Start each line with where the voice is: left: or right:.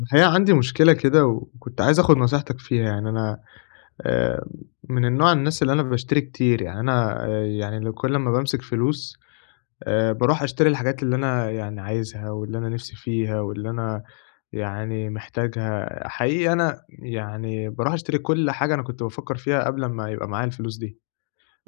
left: الحقيقة عندي مشكلة كده وكنت عايز آخد نصيحتك فيها، يعني أنا آآ من النوع الناس اللي أنا باشتري كتير، يعني أنا يعني لو كل أمّا بامسك فلوس باروح أشتري الحاجات اللي أنا يعني عايزها واللي أنا نِفْسي فيها واللي أنا يعني محتاجها، حقيقي أنا يعني باروح أشتري كل حاجة أنا كنت بافكّر فيها قبل أمّا يبقى معايا الفلوس دي.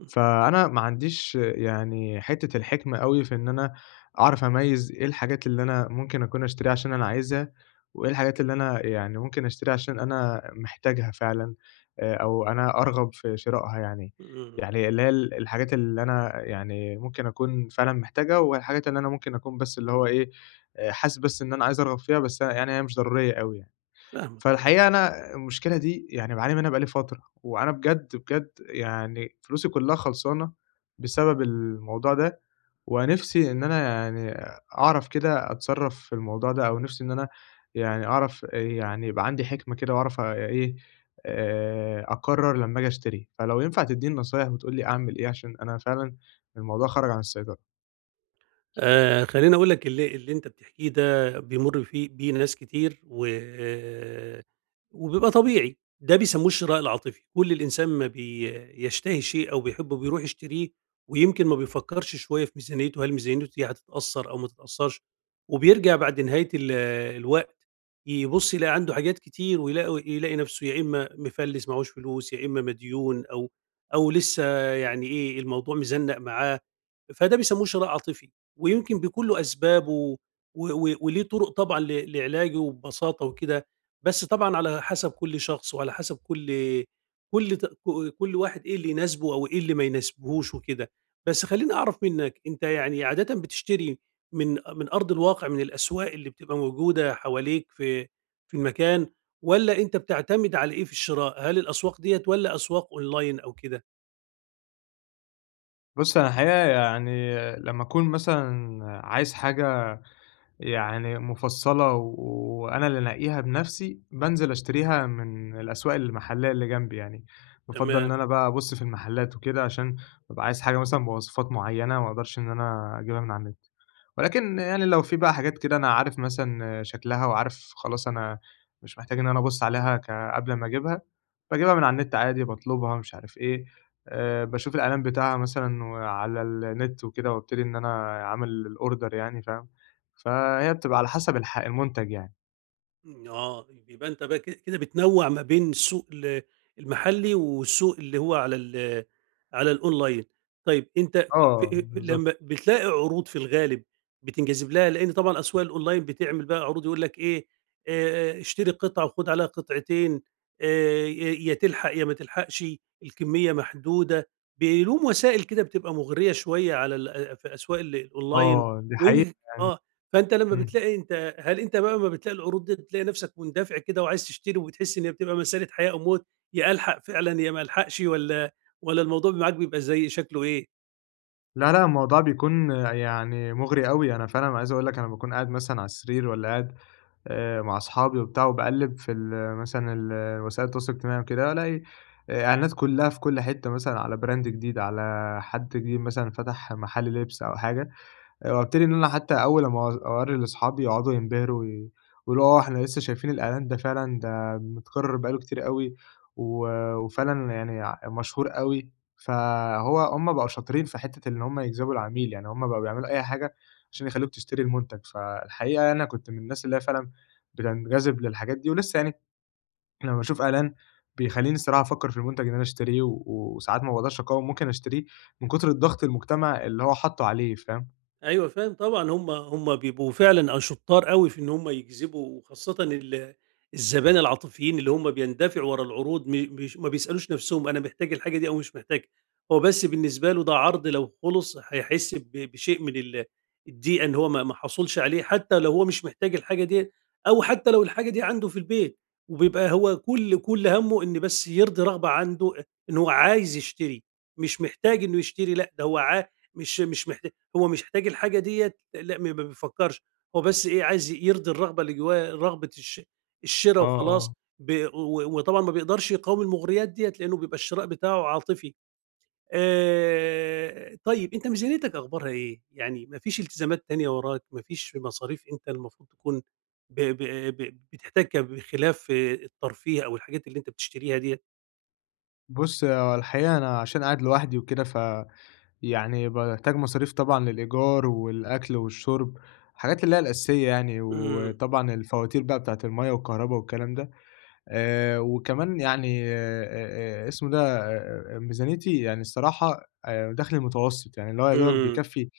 left: فأنا ما عنديش يعني حتّة الحِكمة أوي في إن أنا أعرف أميّز إيه الحاجات اللي أنا ممكن أكون أشتريها عشان أنا عايزها، وإيه الحاجات اللي أنا يعني ممكن أشتريها عشان أنا محتاجها فعلًا، أو أنا أرغب في شرائها يعني.
right: إمم، إمم،
left: يعني اللي هي الحاجات اللي أنا يعني ممكن أكون فعلًا محتاجها، والحاجات اللي أنا ممكن أكون بس اللي هو إيه، حاسس بس إن أنا عايز أرغب فيها، يعني هي مش ضرورية أوي يعني.
right: فاهمك.
left: فالحقيقة أنا المشكلة دي يعني باعاني منها بقى لي فترة، وأنا بجد يعني فلوسي كلّها خلصانة بسبب الموضوع ده، ونِفْسي إن أنا يعني أعرف كده أتصرّف في الموضوع ده، أو نِفْسي إن أنا يعني أعرف يعني يبقى عندي حِكمة كده إيه، أقرّر لمّا آجي أشتري، فلو ينفع تدّيني نصايح وتقول لي أعمل إيه عشان أنا فعلًا الموضوع خرج عن السيطرة.
right: خلّيني أقول لك اللي أنت بتحكيه ده بيمُر فيه بيه ناس كتير و آه، وبيبقى طبيعي. ده بيسمّوه الشراء العاطفي، كل الإنسان ما بيشتهي شيء أو بيحبّه بيروح يشتريه ويمكن ما بيفكّرش شوية في ميزانيته، هل ميزانيته دي هتتأثّر أو ما تتأثّرش، وبيرجع بعد نهاية الوقت يبُص يلاقي عنده حاجات كتير يلاقي نَفْسه يا إمّا مِفلِّس معاهوش فلوس، يا إمّا مديون أو لسه يعني إيه، الموضوع مزنّق معاه. فده بيسمّوه شراء عاطفي. ويمكن بيكون له أسبابه و و وليه طُرق طبعًا لعلاجه وببساطة وكده، بس طبعًا على حسب كل شخص وعلى حسب كل كل ت ك كل واحد إيه اللي يناسبه أو إيه اللي ما يناسبهوش وكده. بس خلّيني أعرف منّك، أنت يعني عادةً بتشتري من من أرض الواقع، من الأسواق اللي بتبقى موجودة حواليك في المكان، والّا أنت بتعتمد على إيه في الشراء؟ هل الأسواق ديّة والّا أسواق أونلاين أو كده؟
left: بُص، أنا الحقيقة يعني لمّا أكون مثلًا عايز حاجة يعني مفصّلة وأنا اللي أنقّيها بنَفْسي، بانزل أشتريها من الأسواق المحلية اللي جنبي يعني، بافضّل إن
right: تمام.
left: أنا بقى أبُص في المحلات وكده عشان بابقى عايز حاجة مثلًا بمواصفات معيّنة ما أقدرش إن أنا أجيبها من على النت. ولكن يعني لو في بقى حاجات كده أنا عارف مثلًا شكلها وعارف خلاص أنا مش محتاج إن أنا أبُص عليها قبل ما أجيبها، باجيبها من على النت عادي، باطلبها مش عارف إيه، باشوف الإعلان بتاعها مثلًا وعلى النت وكده وابتدي إن أنا أعمل الorder يعني فاهم؟ فهي بتبقى على حسب المُنتَج يعني.
right: إمم، آه، يبقى أنت بقى كده بتنوّع ما بين السوق المحلي والسوق اللي هو على الأونلاين. طيب أنت في
left: آه،
right: في
left: بالضبط.
right: لمّا بتلاقي عروض في الغالب بتنجذب لها، لإن طبعًا أسواق الأونلاين بتعمل بقى عروض يقول لك إيه، اشتري قطعة وخُد عليها قطعتين، ي يا تلحق يا ما تلحقش، الكمية محدودة. بيلوم وسائل كده بتبقى مُغرية شوية على ال في أسواق الأونلاين.
left: آه، دي حقيقة،
right: ويمكن آه، فأنت لمّا
left: إمم.
right: بتلاقي أنت، هل أنت بقى أمّا بتلاقي العروض ديّة بتلاقي نَفْسك مُندفع كده وعايز تشتري وبتحس إن هي بتبقى مسألة حياة أو موت، يا ألحق فعلًا يا ما ألحقش، والّا الموضوع معاك بيبقى زي شكله إيه؟
left: لا، لأ، الموضوع بيكون يعني مُغري أوي، أنا فعلًا عايز أقول لك أنا باكون قاعد مثلًا على السرير والّا قاعد مع أصحابي وبتاع وباقلِّب في ال مثلًا ال وسائل التواصل الاجتماعي وكده، ألاقي إعلانات كلّها في كل حتّة مثلًا على brand جديد، على حد جديد مثلًا فتح محل لِبْس أو حاجة. وابتدي إن أنا حتى أول أما أو أورّي لأصحابي يقعدوا ينبهروا وي ويقولوا آه، إحنا لسه شايفين الإعلان ده فعلًا ده متكرر بقى له كتير أوي، و وفعلًا يعني مشهور أوي، هم بقوا شاطرين في حتة إن هم يجذبوا العميل، يعني هم بقوا بيعملوا أي حاجة عشان يخلّوك تشتري المنتج، فالحقيقة أنا كنت من الناس اللي هي فعلًا بتنجذب للحاجات دي، ولسه يعني لمّا باشوف إعلان بيخلّيني الصراحة أفكّر في المنتج اللي أنا أشتريه، وساعات ما باقدرش أقاوم ممكن أشتريه من كتر الضغط المجتمع اللي هو حاطّه عليه، فاهم؟
right: أيوه فاهم طبعًا. هم بيبقوا فعلًا شُطّار أوي في إن هم يجذبوا، وخاصةً الزبائن العاطفيين اللي هم بيندفعوا ورا العروض، مش ما بيسألوش نَفْسهم أنا محتاج الحاجة دي أو مش محتاجها. هو بس بالنسبة له ده عرض لو خُلِص هيحس بشيء من الضيقة إن هو ما حصلش عليه، حتى لو هو مش محتاج الحاجة ديّة أو حتى لو الحاجة دي عنده في البيت. وبيبقى هو كل هَمُّه إن بس يرضي رغبة عنده إن هو عايز يشتري، مش محتاج إنه يشتري لأ. ده هو عا مش مش محت هو مش محتاج الحاجة ديّة لأ، ما بيفكّرش. هو بس إيه، عايز يرضي الرغبة اللي جواه، رغبة الشِرا
left: آه،
right: وخلاص.
left: آه.
right: ب و وطبعًا ما بيقدرش يقاوم المغريات ديّة لإنه بيبقى الشراء بتاعه عاطفي. طيب أنت ميزانيتك أخبارها إيه؟ يعني ما فيش التزامات تانية وراك، ما فيش مصاريف أنت المفروض تكون ب ب ب بتحتاجها بخلاف آه، الترفيه أو الحاجات اللي أنت بتشتريها ديّة؟
left: بُص، هو الحقيقة أنا عشان قاعد لوحدي وكده، يعني باحتاج مصاريف طبعًا للإيجار والأكل والشرب، الحاجات اللي هي الأساسية يعني،
right: إمم،
left: وطبعًا الفواتير بقى بتاعة المَيّة والكهربا والكلام ده. وكمان يعني اسمه ده ميزانيتي يعني الصراحة دخلي متوسط، يعني اللي هو يا دوبك
right: إمم،
left: بيكفّي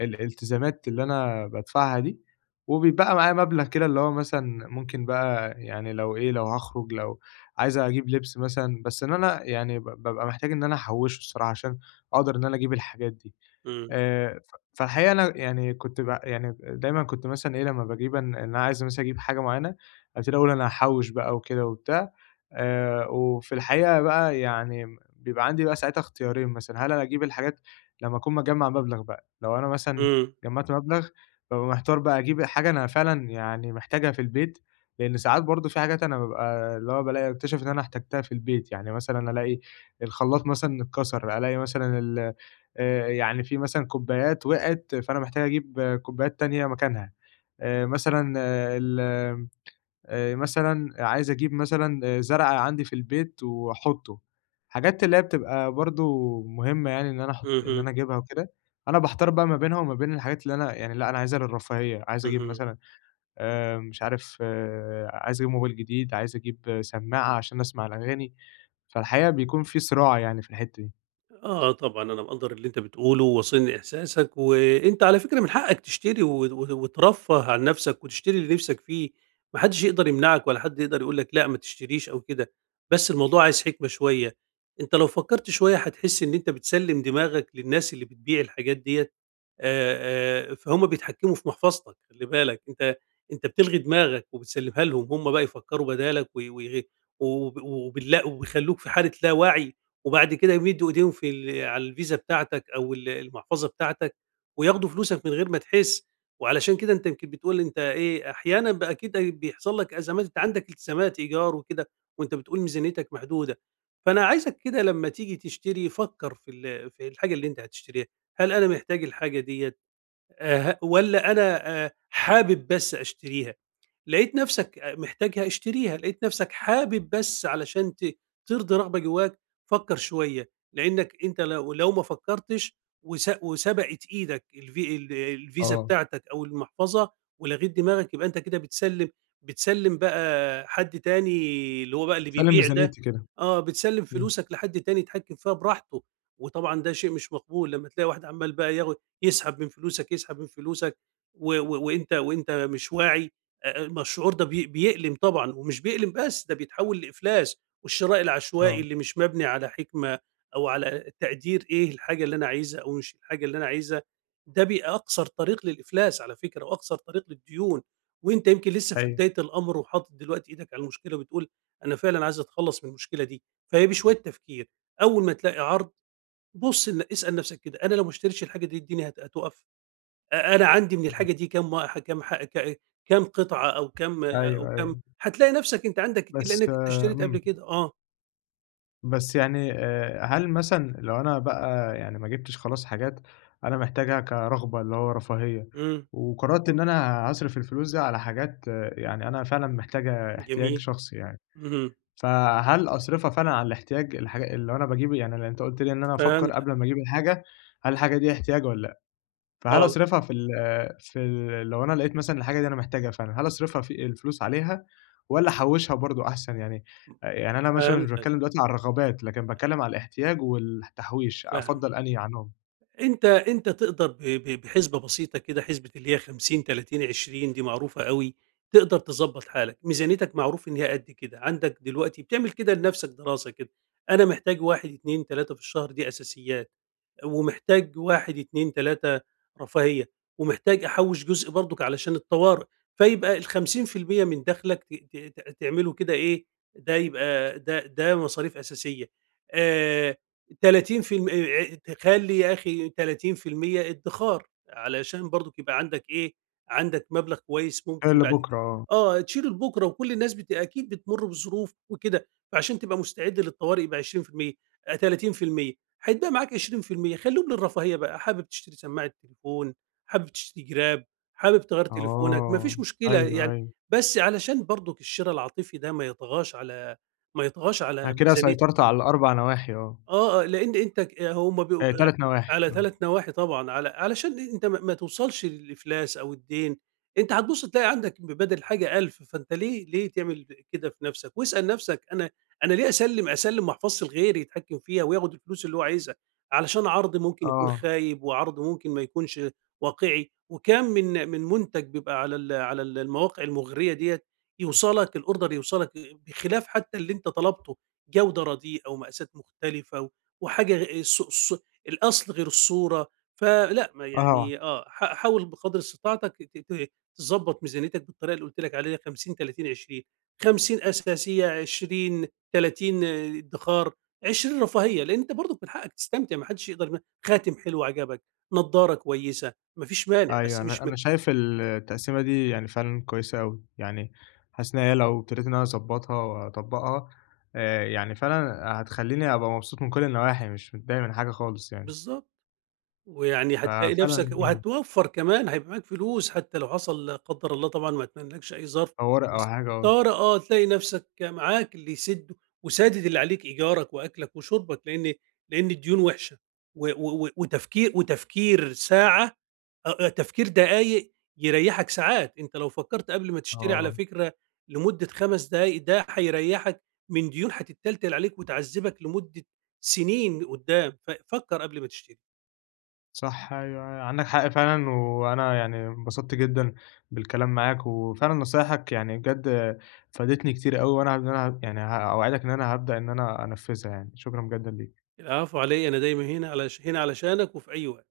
left: الالتزامات اللي أنا بادفعها دي، وبيتبقى معايا مبلغ كده اللي هو مثلًا ممكن بقى يعني لو إيه، لو هاخرج، لو عايز أجيب لبس مثلًا، بس إن أنا يعني بابقى محتاج إن أنا أحوّشه الصراحة عشان أقدر إن أنا أجيب الحاجات دي.
right: إمم،
left: ف فالحقيقة أنا يعني كنت ب يعني دايمًا كنت مثلًا إيه، لمّا باجيب إن أنا عايز مثلًا أجيب حاجة معيّنة، ابتدي أقول أنا هاحوّش بقى وكده وبتاع، وفي الحقيقة بقى يعني بيبقى عندي بقى ساعتها اختيارين مثلًا، هل أنا أجيب الحاجات لمّا أكون مجمّع مبلغ بقى، لو أنا مثلًا
right: إمم،
left: جمّعت مبلغ، بابقى محتار بقى أجيب حاجة أنا فعلًا يعني محتاجها في البيت، لإن ساعات برضه في حاجات أنا بابقى اللي هو بالاقي باكتشف إن أنا احتجتها في البيت، يعني مثلًا ألاقي الخلاط مثلًا اتكسر، ألاقي مثلًا ال يعني في مثلًا كوبايات وقعت، فأنا محتاج أجيب كوبايات تانية مكانها. آآ مثلًا آه، ال مثلًا عايز أجيب مثلًا آه، زرع عندي في البيت وأحُطّه. حاجات اللي هي بتبقى برضه مهمة يعني إن أنا
right: اهم،
left: أجيبها وكده. أنا باحتار بقى ما بينها وما بين الحاجات اللي أنا يعني لأ، أنا عايزها للرفاهية، عايز أجيب
right: اهم.
left: مثلًا مش عارف آه، عايز أجيب موبايل جديد، عايز أجيب سماعة عشان أسمع الأغاني، فالحقيقة بيكون في صراع يعني في الحتّة دي.
right: آه، طبعًا أنا مقدّر اللي أنت بتقوله، وواصلني إحساسك، وأنت على فكرة من حقك تشتري و و وترفّه عن نفسك وتشتري اللي نفسك فيه. ما حدش يقدر يمنعك ولا حد يقدر يقول لك لأ ما تشتريش أو كده. بس الموضوع عايز حكمة شوية. أنت لو فكّرت شوية هتحس إن أنت بتسلّم دماغك للناس اللي بتبيع الحاجات ديّة. فهُم بيتحكموا في محفظتك، خلّي بالك. أنت بتلغي دماغك وبتسلّمها لهم. هُم بقى يفكّروا بدالك و ويغ وب وباللا وبيخلّوك في حالة لا وعي. وبعد كده يمدّوا إيديهم في ال على الفيزا بتاعتك أو المحفظة بتاعتك، وياخدوا فلوسك من غير ما تحس. وعلشان كده أنت يمكن بتقول أنت إيه، أحيانًا بقى أكيد أي بيحصل لك أزمات، أنت عندك التزامات إيجار وكده، وأنت بتقول ميزانيتك محدودة. فأنا عايزك كده لمّا تيجي تشتري فكّر في الحاجة اللي أنت هتشتريها، هل أنا محتاج الحاجة ديّة ه والّا أنا حابب بس أشتريها؟ لقيت نفسك محتاجها اشتريها، لقيت نفسك حابب بس علشان ترضي رغبة جواك فكّر شوية. لإنّك أنت لو ما فكّرتش وسبقت إيدك الفيزا
left: آه،
right: بتاعتك أو المحفظة ولغيت دماغك، يبقى أنت كده بتسلّم بقى حد تاني اللي هو بقى اللي
left: باسلِّم
right: بيبيع ده.
left: ميزانيتي كده.
right: آه، بتسلّم
left: إمم،
right: فلوسك لحد تاني يتحكّم فيها براحته. وطبعًا ده شيء مش مقبول لمّا تلاقي واحد عمّال بقى ياخد يسحب من فلوسك، يسحب من فلوسك، و و- وأنت وأنت مش واعي. ما الشعور ده بيألم طبعًا، ومش بيألم بس، ده بيتحول لإفلاس. والشراء العشوائي
left: آه.
right: اللي مش مبني على حكمة أو على تقدير إيه الحاجة اللي أنا عايزها أو مش الحاجة اللي أنا عايزها، ده أقصر طريق للإفلاس على فكرة وأقصر طريق للديون. وأنت يمكن لسه في
left: أيوه،
right: بداية الأمر وحاطط دلوقتي إيدك على المشكلة وبتقول أنا فعلًا عايز أتخلص من المشكلة دي. فهي بشوية تفكير، أول ما تلاقي عرض بُص اسأل نفسك كده، أنا لو ما اشتريتش الحاجة دي الدنيا هتُقف؟ أنا عندي من
left: إمم،
right: الحاجة دي كام وا كام ح ك كام قطعة أو كام أو
left: أيوه، أيوه،
right: كام. هتلاقي نفسك أنت عندك كتير
left: بس
right: لأنك أنت اشتريت قبل
left: إمم،
right: كده. آه،
left: بس يعني هل مثلًا لو أنا بقى يعني ما جِبتش خلاص حاجات أنا محتاجها كرغبة اللي هو رفاهية،
right: إمم،
left: وقررت إن أنا هاصرف الفلوس دي على حاجات يعني أنا فعلًا محتاجها احتياج
right: جميل،
left: شخصي يعني،
right: اهم،
left: فهل أصرفها فعلًا على الاحتياج الحاجا اللي أنا باجيب يعني اللي أنت قُلت لي إن أنا أفكّر
right: فهمتك،
left: قبل ما أجيب الحاجة، هل الحاجة دي احتياج والّا لأ؟ فهل
right: آه،
left: أصرفها في ال في ال لو أنا لقيت مثلًا الحاجة دي أنا محتاجها فعلًا، هل أصرفها في الفلوس عليها والّا أحوّشها برضه أحسن؟ يعني يعني أنا مثلًا مش
right: فهمتك،
left: باتكلم دلوقتي على الرغبات، لكن باتكلم على الاحتياج والتحويش،
right: فاهم.
left: أفضّل أنهي عنهم؟
right: أنت أنت تقدر ب ب بحسبة بسيطة كده، حسبة اللي هي 50، 30، 20 دي معروفة أوي. تقدر تضبّط حالك، ميزانيتك معروف إن هي قد كده، عندك دلوقتي بتعمل كده لنفسك دراسة كده، أنا محتاج 1، 2، 3 في الشهر دي أساسيات. ومحتاج 1، 2، 3 رفاهية، ومحتاج أحوّش جزء برضُك علشان الطوارئ. فيبقى ال50% من دخلك ت ت ت تعمله كده إيه، ده يبقى ده ده مصاريف أساسية. آآ 30%، تخلّي يا أخي 30% ادّخار، علشان برضُك يبقى عندك إيه، عندك مبلغ كويس
left: خير
right: ممكن بعد
left: لبكرة
right: كده
left: آه،
right: آه، تشيله لبُكرة، وكل الناس أكيد بتمُر بظروف وكده، فعشان تبقى مستعد للطوارئ يبقى 20%، 30%. هيتبقى معاك 20% خلّيهم للرفاهية بقى. حابب تشتري سماعة تليفون، حابب تشتري جراب، حابب تغيّر تليفونك، ما
left: آه،
right: فيش مشكلة
left: أيوه،
right: يعني.
left: أيوه،
right: بس علشان برضك الشِرا العاطفي ده ما يطغاش
left: أنا
right: على
left: كده
right: ميزانية.
left: سيطرت على ال4 نواحي آه،
right: آه، آه، لإن أنت آه، هُم بيبقوا
left: 3 نواحي
right: على 3 نواحي طبعًا، على علشان أنت ما توصلش للإفلاس أو الدين. أنت هتبُص تلاقي عندك بدل الحاجة 1000، فأنت ليه تعمل كده في نَفْسك؟ واسأل نَفْسك، أنا ليه أسلِّم محفظتي لغيري يتحكم فيها وياخد الفلوس اللي هو عايزها، علشان عرض ممكن يكون
left: آه،
right: خايب وعرض ممكن ما يكونش واقعي. وكام من منتج بيبقى على المواقع المُغرية ديّة يوصلك الorder، يوصلك بخلاف حتى اللي أنت طلبته. جودة رديئة ومقاسات مختلفة وحاجة غ الص الص الأصل غير الصورة. فلأ ما
left: آه، آه.
right: يعني آه، حاول بقدر استطاعتك ت ت تضبّط ميزانيتك بالطريقة اللي قُلت لك عليها، 50، 30، 20. 50 أساسية، 20، 30 ادّخار، 20 رفاهية، لإن أنت برضك من حقك تستمتع، ما حدش يقدر خاتم حلو عجبك، نضارة كويسة، ما فيش مانع،
left: أيوه،
right: بس
left: أنا
right: مش م
left: أنا شايف التقسيمة دي يعني فعلًا كويسة أوي، يعني حاسس إن هي لو ابتديت إن أنا أضبّطها وأطبّقها يعني فعلًا هتخلّيني أبقى مبسوط من كل النواحي، مش متضايق من حاجة خالص يعني،
right: بالضبط. ويعني هتلاقي نفسك
left: ففعلًا إمم،
right: وهتوفّر كمان، هيبقى معاك فلوس حتى لو حصل لا قدّر الله طبعًا ما أتمنّالكش أي ظرف،
left: طوارئ أو
right: بس
left: حاجة آه،
right: طارئ آه، تلاقي نفسك معاك اللي يسِد وسادد اللي عليك إيجارك وأكلك وشربك. لإن لإن الديون وِحشة، وتفكير، وتفكير ساعة أ أ تفكير دقايق يريّحك ساعات. أنت لو فكّرت قبل ما تشتري على
left: آه،
right: فكرة لمدة 5 دقايق ده هيريّحك من ديون هتتّلتل عليك وتعذّبك لمدة سنين قدّام. ففكّر قبل ما تشتري.
left: صح أيوه، أيوه. عندك حق فعلًا، وأنا يعني انبسطت جدًا بالكلام معاك، وفعلًا نصايحك يعني بجد فادتني كتير أوي، وأنا إن أنا يعني أوعدك إن أنا هابدأ إن أنا أنفّذها يعني، شكرًا جدًا ليك.
right: العفو، علي أنا دايما هنا هنا علشانك وفي أي وقت.